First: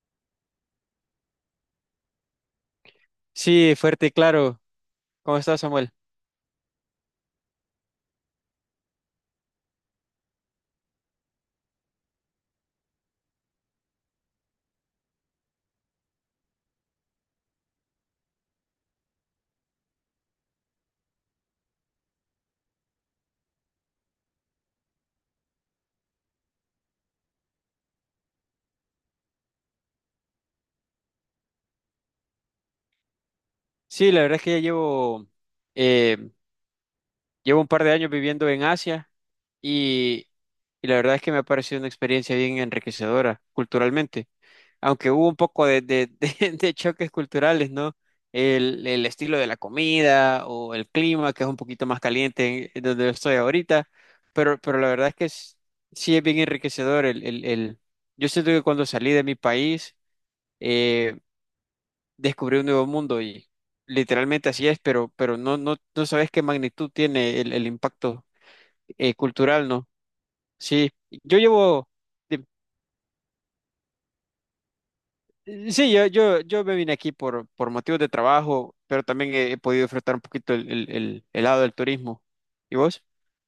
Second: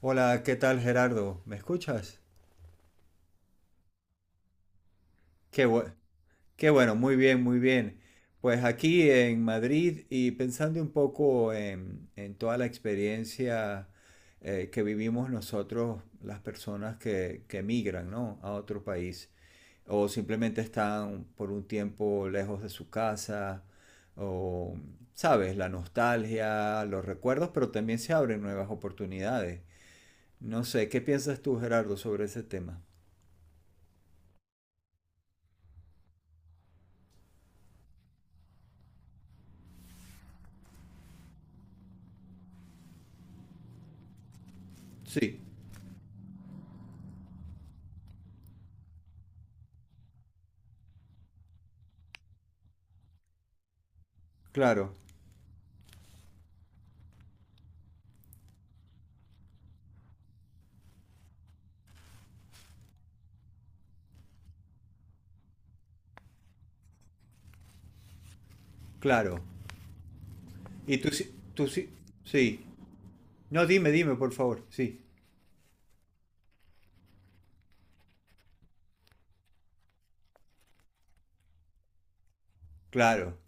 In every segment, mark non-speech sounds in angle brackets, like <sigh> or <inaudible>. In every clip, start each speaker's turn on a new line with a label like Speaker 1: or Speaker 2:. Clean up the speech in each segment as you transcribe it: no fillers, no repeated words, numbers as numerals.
Speaker 1: Hola, ¿qué tal, Gerardo? ¿Me escuchas?
Speaker 2: Sí, fuerte y claro. ¿Cómo estás,
Speaker 1: Qué
Speaker 2: Samuel?
Speaker 1: bue- qué bueno, muy bien, muy bien. Pues aquí en Madrid y pensando un poco en toda la experiencia que vivimos nosotros, las personas que emigran, ¿no?, a otro país o simplemente están por un tiempo lejos de su casa o, sabes, la nostalgia, los recuerdos, pero también se abren nuevas oportunidades. No sé, ¿qué piensas tú, Gerardo, sobre ese tema?
Speaker 2: Sí, la verdad es que ya llevo, eh, llevo un par de años viviendo en Asia y, y la verdad es que me ha parecido una experiencia bien enriquecedora culturalmente, aunque hubo un
Speaker 1: Sí.
Speaker 2: poco <laughs> de choques culturales, ¿no? El estilo de la comida o el clima, que es un poquito más caliente en donde estoy ahorita, pero la
Speaker 1: Claro,
Speaker 2: verdad es que sí es bien enriquecedor. Yo siento que cuando salí de mi país, eh, descubrir un nuevo mundo y literalmente así es, pero no, no sabes qué magnitud tiene el impacto
Speaker 1: claro.
Speaker 2: cultural, ¿no? Sí,
Speaker 1: Y tú,
Speaker 2: yo
Speaker 1: tú
Speaker 2: llevo,
Speaker 1: sí,
Speaker 2: de-
Speaker 1: sí. No, dime, dime, por favor. Sí,
Speaker 2: sí, yo me vine aquí por motivos de trabajo, pero también he podido disfrutar un poquito el lado del turismo. ¿Y vos?
Speaker 1: claro.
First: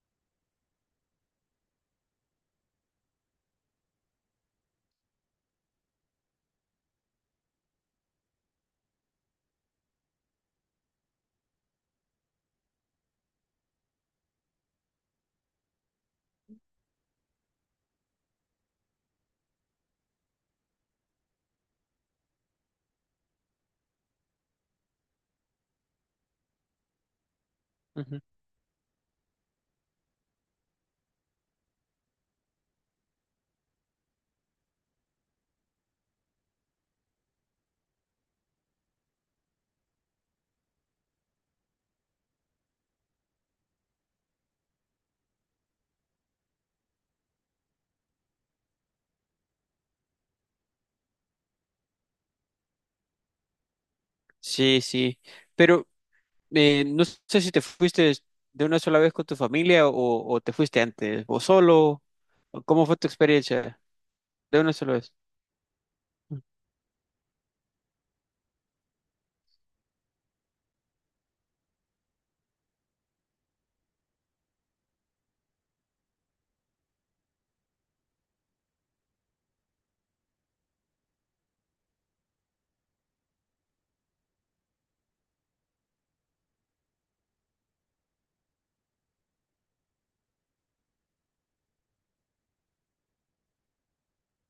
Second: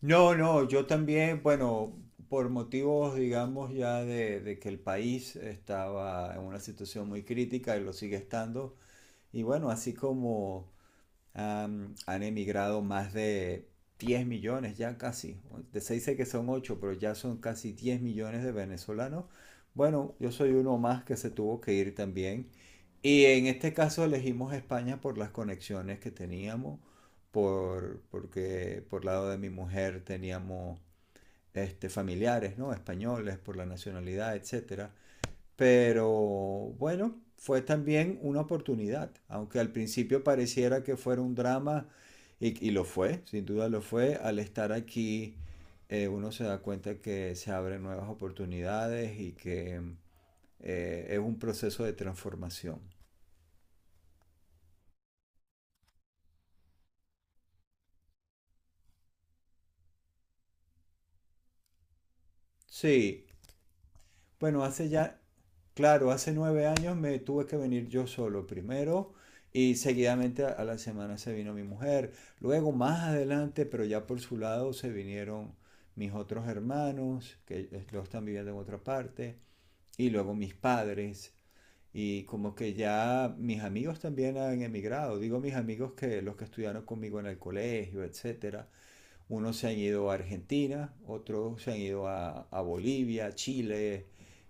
Speaker 1: No, no, yo también, bueno, por motivos, digamos, ya de que el país estaba en una situación muy crítica y lo sigue estando. Y bueno, así como, han emigrado más de 10 millones ya casi. Se dice que son ocho, pero ya son casi 10 millones de venezolanos. Bueno, yo soy uno más que se tuvo que ir también. Y en este caso elegimos España por las conexiones que teníamos, por,
Speaker 2: Ujú.
Speaker 1: porque por lado de mi mujer teníamos este, familiares, ¿no?, españoles, por la nacionalidad, etcétera, pero bueno, fue también una oportunidad, aunque al principio pareciera que fuera un drama, y lo fue, sin duda lo fue. Al estar aquí uno se da cuenta que se abren nuevas oportunidades y que es un proceso de transformación.
Speaker 2: Sí, sí, pero no sé si te fuiste de una sola vez con tu familia o te fuiste antes, o solo, o ¿cómo fue tu
Speaker 1: Sí,
Speaker 2: experiencia de
Speaker 1: bueno,
Speaker 2: una sola vez?
Speaker 1: claro, hace 9 años me tuve que venir yo solo primero y seguidamente a la semana se vino mi mujer. Luego, más adelante, pero ya por su lado, se vinieron mis otros hermanos, que los están viviendo en otra parte, y luego mis padres. Y como que ya mis amigos también han emigrado. Digo mis amigos, que los que estudiaron conmigo en el colegio, etcétera. Unos se han ido a Argentina, otros se han ido a Bolivia, Chile,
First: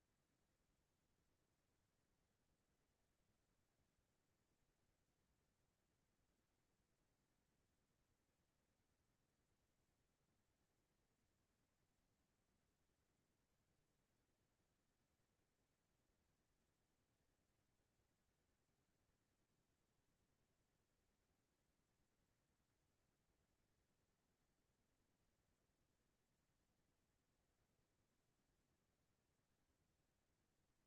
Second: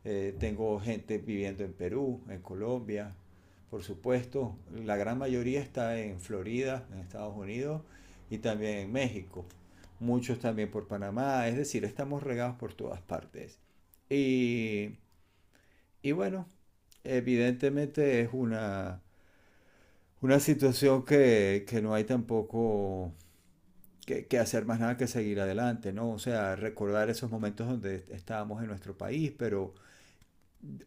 Speaker 1: tengo gente viviendo en Perú, en Colombia, por supuesto. La gran mayoría está en Florida, en Estados Unidos, y también en México. Muchos también por Panamá, es decir, estamos regados por todas partes. Y, y bueno, evidentemente es una situación que no hay tampoco que hacer más nada que seguir adelante, ¿no? O sea, recordar esos momentos donde estábamos en nuestro país, pero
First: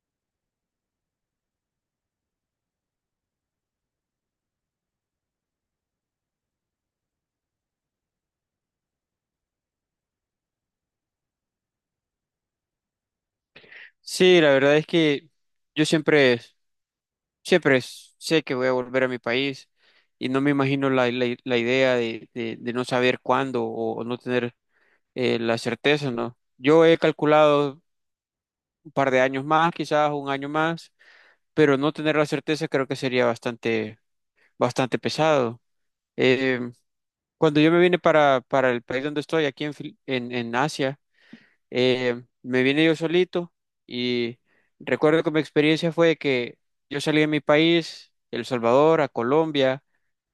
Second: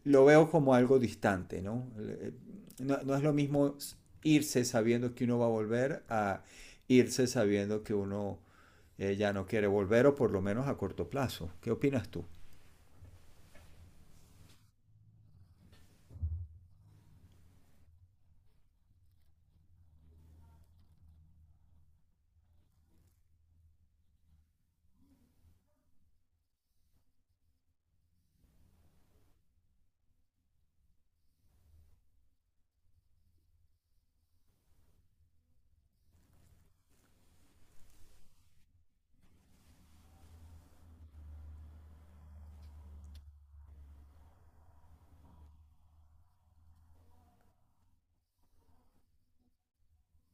Speaker 1: lo veo como algo distante, ¿no? No, no es lo mismo irse sabiendo que uno va a volver a irse sabiendo que uno ya no quiere volver, o por lo menos a corto plazo. ¿Qué opinas tú?
Speaker 2: Sí, la verdad es que yo siempre, siempre sé que voy a volver a mi país y no me imagino la idea de no saber cuándo o no tener la certeza, ¿no? Yo he calculado un par de años más, quizás un año más, pero no tener la certeza creo que sería bastante, bastante pesado. Eh, cuando yo me vine para el país donde estoy, aquí en, en Asia. Me vine yo solito y recuerdo que mi experiencia fue que yo salí de mi país, El Salvador, a Colombia,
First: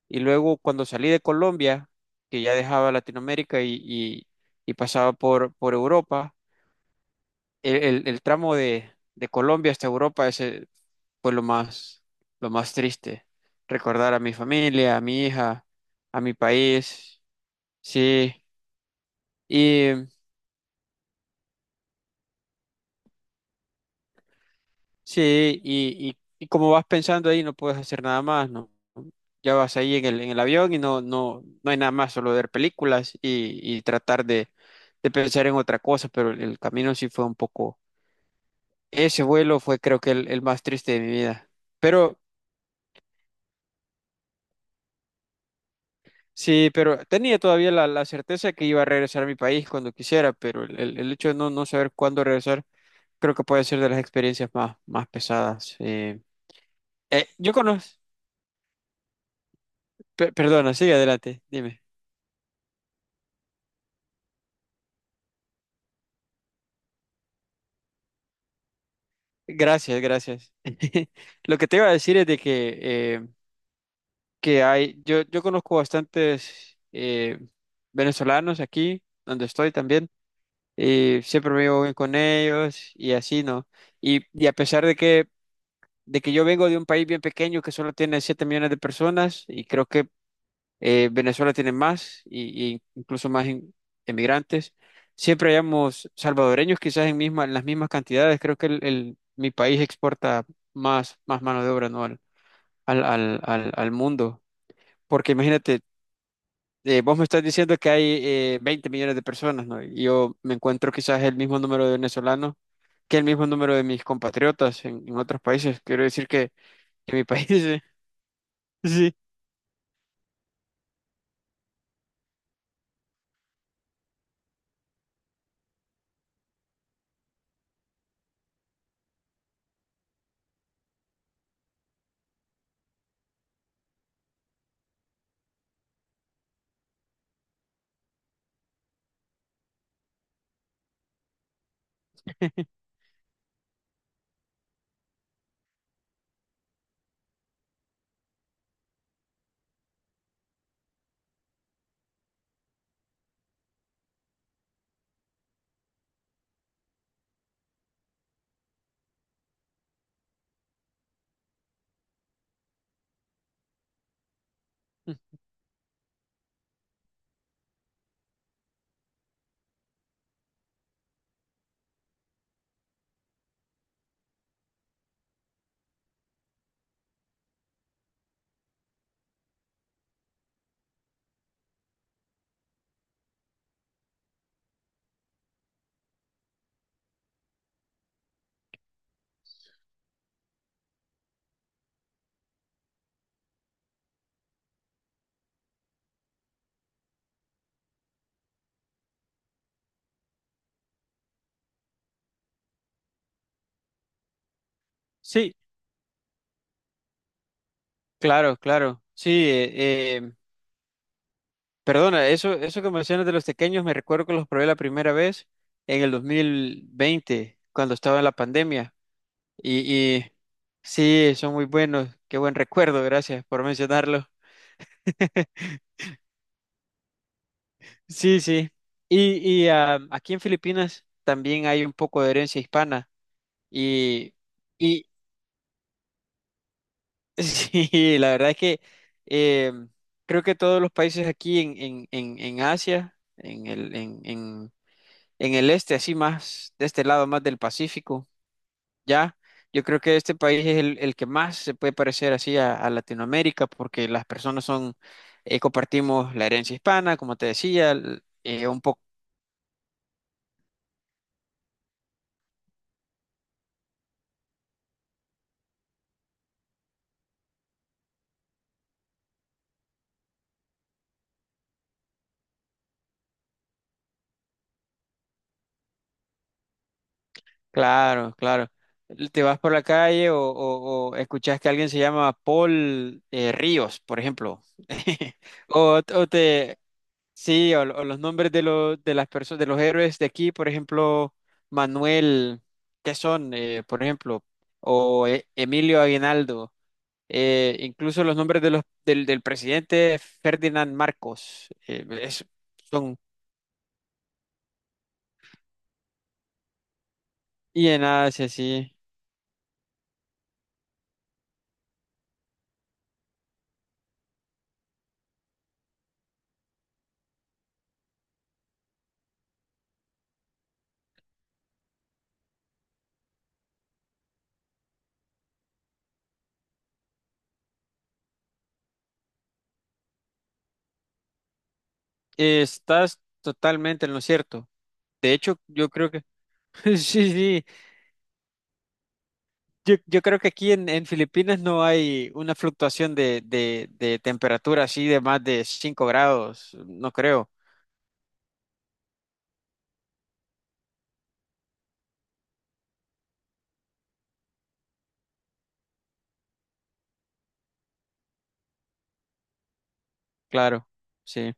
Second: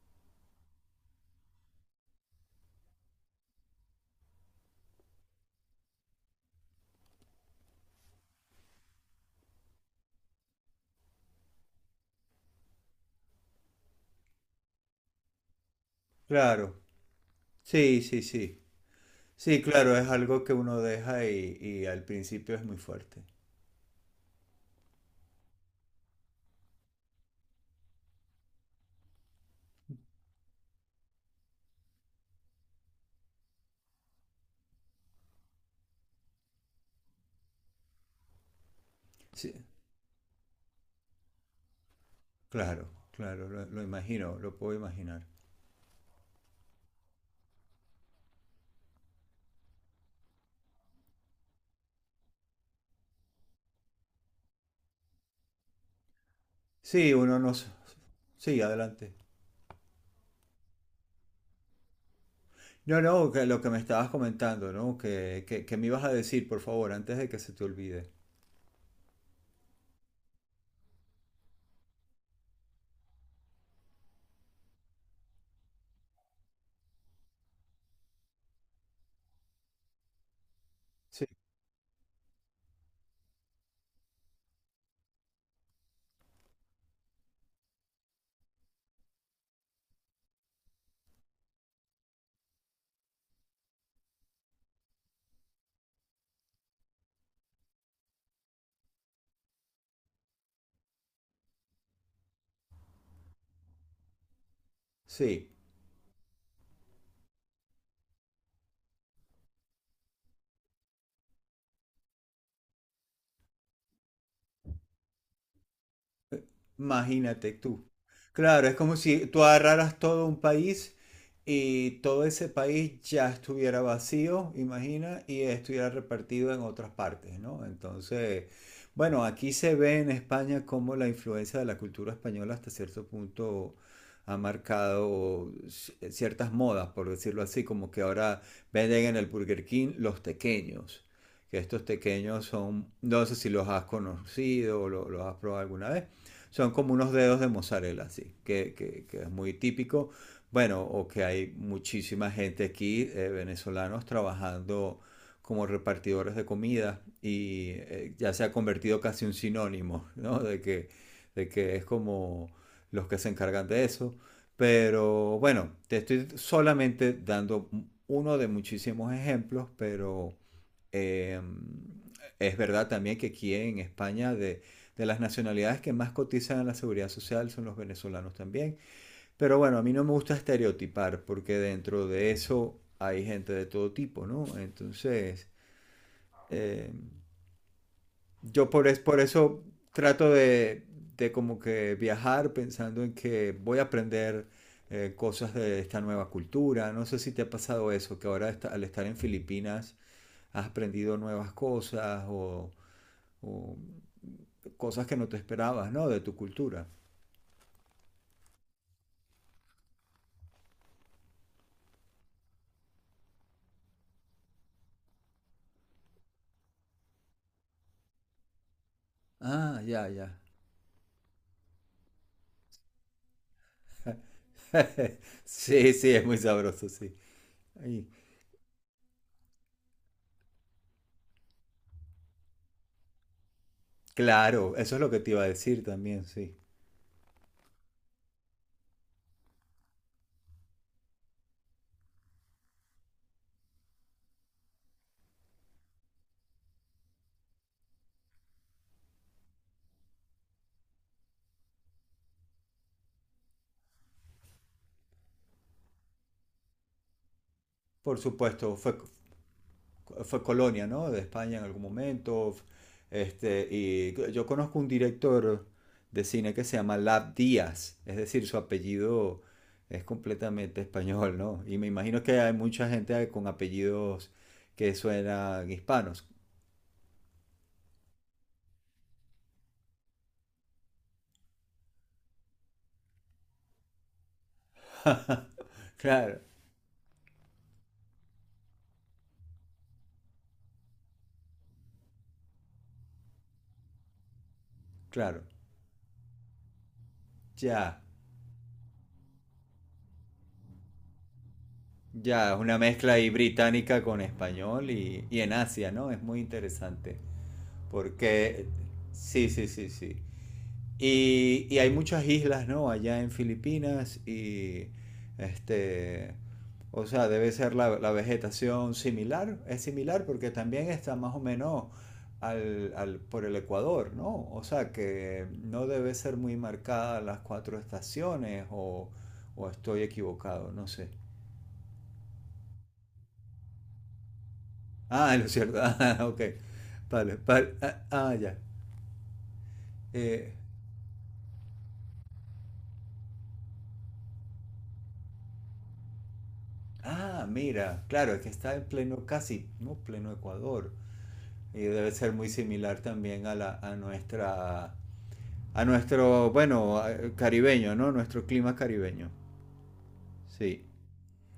Speaker 2: y luego cuando salí de Colombia, que ya dejaba Latinoamérica y pasaba por Europa, el tramo de Colombia hasta Europa, ese fue lo más triste. Recordar a mi familia, a mi hija, a mi
Speaker 1: Claro,
Speaker 2: país,
Speaker 1: sí, sí,
Speaker 2: sí.
Speaker 1: sí. Sí, claro, es
Speaker 2: Y
Speaker 1: algo que uno deja, y al principio es muy fuerte.
Speaker 2: sí, y como vas pensando ahí, no puedes hacer nada más, ¿no? Ya vas ahí en el avión y no, no hay nada más, solo ver películas y tratar de pensar en otra cosa, pero el, camino sí fue un poco. Ese
Speaker 1: Sí,
Speaker 2: vuelo fue creo que el más triste de mi vida. Pero
Speaker 1: claro, claro, lo imagino, lo puedo imaginar.
Speaker 2: sí, pero tenía todavía la certeza que iba a regresar a mi país cuando quisiera, pero el, el hecho de no, no saber cuándo regresar creo que puede ser de las experiencias más, más pesadas.
Speaker 1: Sí, uno no...
Speaker 2: Yo
Speaker 1: s-
Speaker 2: conozco.
Speaker 1: Sí, adelante.
Speaker 2: Perdona, sigue adelante, dime.
Speaker 1: No, no, que lo que me estabas comentando, ¿no? Que me ibas a decir, por favor, antes de que se te olvide.
Speaker 2: Gracias, gracias. <laughs> Lo que te iba a decir es de que hay, yo conozco bastantes venezolanos aquí, donde estoy también, y
Speaker 1: Sí.
Speaker 2: siempre me llevo bien con ellos y así, ¿no? Y a pesar de que yo vengo de un país bien pequeño que solo tiene 7 millones de personas y creo que Venezuela tiene más y incluso más emigrantes. Siempre hayamos salvadoreños, quizás en, misma, en las mismas cantidades. Creo que el, mi país exporta más, más mano de obra, ¿no? Al mundo. Porque
Speaker 1: Sí.
Speaker 2: imagínate, vos me estás diciendo que hay 20 millones de personas, ¿no? Y yo me encuentro quizás el mismo número de venezolanos que el mismo número de mis compatriotas en otros países. Quiero decir que mi país.
Speaker 1: Imagínate tú.
Speaker 2: <laughs>
Speaker 1: Claro, es como
Speaker 2: Sí,
Speaker 1: si tú agarraras todo un país y todo ese país ya estuviera vacío, imagina, y estuviera repartido en otras partes, ¿no? Entonces, bueno, aquí se ve en España cómo la influencia de la cultura española hasta cierto punto ha marcado ciertas modas, por decirlo así. Como que ahora venden en el Burger King los tequeños, que estos tequeños son, no sé si los has conocido o los has probado alguna vez, son como unos dedos de mozzarella, así, que es muy típico. Bueno, o que hay muchísima gente aquí, venezolanos, trabajando como repartidores de comida, y ya se ha convertido casi un sinónimo, ¿no? de que es como los que se encargan de eso. Pero bueno, te estoy solamente dando uno de muchísimos ejemplos, pero eh, es verdad también que aquí en España de las nacionalidades que más cotizan en la seguridad social son los venezolanos también. Pero bueno, a mí no me gusta estereotipar, porque dentro de eso hay gente de todo tipo, ¿no? Entonces, eh, por eso trato de como que viajar pensando en que voy a aprender cosas de esta nueva cultura. No sé si te ha pasado eso, que ahora al estar en Filipinas has aprendido nuevas cosas, o cosas que no te
Speaker 2: sí,
Speaker 1: esperabas, ¿no?, de tu cultura.
Speaker 2: claro, claro, sí. Perdona, eso que mencionas de los tequeños, me recuerdo que los probé la primera vez en el 2020, cuando estaba en la pandemia.
Speaker 1: Ah, ya, ya.
Speaker 2: Y sí, son muy buenos. Qué buen recuerdo, gracias por mencionarlo.
Speaker 1: <laughs>
Speaker 2: <laughs>
Speaker 1: Sí, sí, es muy sabroso, sí. Ay,
Speaker 2: Sí, sí. Y ah, aquí en Filipinas también hay un poco de herencia hispana. Y,
Speaker 1: claro, eso es
Speaker 2: y
Speaker 1: lo que te iba a decir también, sí.
Speaker 2: <laughs> sí, la verdad es que eh, creo que todos los países aquí en Asia, en el este, así más, de este lado más del Pacífico, ¿ya? Yo creo que este país es el que más se puede parecer así a Latinoamérica porque las personas son, compartimos la herencia hispana, como te decía,
Speaker 1: Por supuesto,
Speaker 2: un
Speaker 1: fue,
Speaker 2: poco,
Speaker 1: fue colonia, ¿no?, de España en algún momento. Este, y yo conozco un director de cine que se llama Lab Díaz, es decir, su apellido es completamente español, ¿no? Y me imagino que hay mucha gente con apellidos que suenan hispanos.
Speaker 2: claro, claro. Te vas por la calle o escuchas que alguien se llama Paul Ríos, por ejemplo. <laughs>
Speaker 1: <laughs>
Speaker 2: O, o
Speaker 1: Claro,
Speaker 2: te, sí, o los nombres de los de las personas de los héroes de aquí, por ejemplo, Manuel, ¿qué son? Por ejemplo, o
Speaker 1: claro,
Speaker 2: Emilio Aguinaldo,
Speaker 1: ya.
Speaker 2: incluso los nombres de los del, del presidente Ferdinand Marcos, es-
Speaker 1: Ya, es una mezcla
Speaker 2: son
Speaker 1: ahí británica con español, y, en Asia, ¿no? Es muy interesante.
Speaker 2: y en Asia,
Speaker 1: Porque,
Speaker 2: sí.
Speaker 1: sí, sí, sí, sí. Y hay muchas islas, ¿no?, allá en Filipinas, y, este, o sea, debe ser la vegetación similar. Es similar porque también está más o menos por el Ecuador, ¿no? O sea, que no debe ser muy marcada las cuatro estaciones, o estoy equivocado, no sé.
Speaker 2: Estás totalmente en lo cierto. De
Speaker 1: Ah, lo
Speaker 2: hecho,
Speaker 1: cierto.
Speaker 2: yo
Speaker 1: <laughs>
Speaker 2: creo
Speaker 1: Ah,
Speaker 2: que
Speaker 1: ok.
Speaker 2: <laughs> sí,
Speaker 1: Vale,
Speaker 2: sí.
Speaker 1: vale. Ah, ah, ya.
Speaker 2: Yo creo que
Speaker 1: Eh,
Speaker 2: aquí en Filipinas no hay una fluctuación de temperatura así de más de 5 grados, no
Speaker 1: ah,
Speaker 2: creo.
Speaker 1: mira, claro, es que está en pleno, casi, no, pleno Ecuador. Y debe ser muy similar también a la, a nuestra, a nuestro, bueno, caribeño, ¿no?, nuestro clima caribeño. Sí.
Speaker 2: Claro, sí.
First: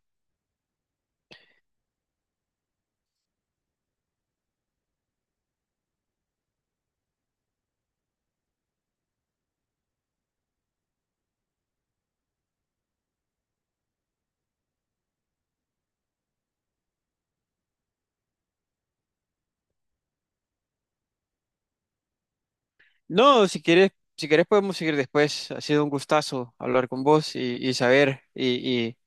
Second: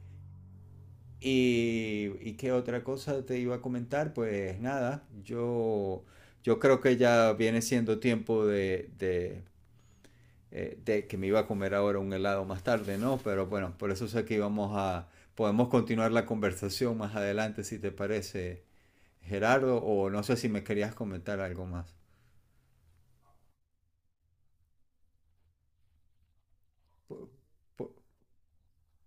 Speaker 1: Y qué otra cosa te iba a comentar, pues nada, yo creo que ya viene siendo tiempo de que me iba a comer ahora un helado más tarde, ¿no? Pero bueno, por eso sé que íbamos a... Podemos continuar la conversación más adelante, si te parece, Gerardo, o no sé si me querías comentar algo más.
Speaker 2: No, si quieres, si quieres podemos seguir después. Ha sido un gustazo hablar con vos y
Speaker 1: Po-
Speaker 2: saber.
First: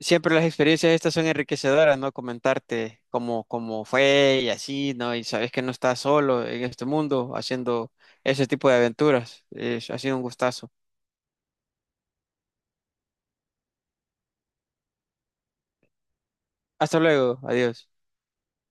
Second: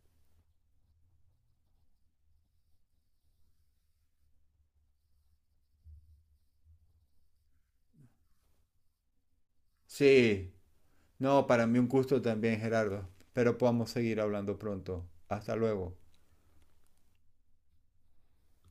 Speaker 2: Siempre las experiencias estas son enriquecedoras, ¿no? Comentarte cómo, cómo fue y así, ¿no? Y sabes que no estás solo en este mundo haciendo ese tipo de aventuras. Ha sido un
Speaker 1: Sí,
Speaker 2: gustazo.
Speaker 1: no, para mí un gusto también, Gerardo, pero podamos seguir hablando pronto. Hasta luego.
Speaker 2: Hasta luego, adiós.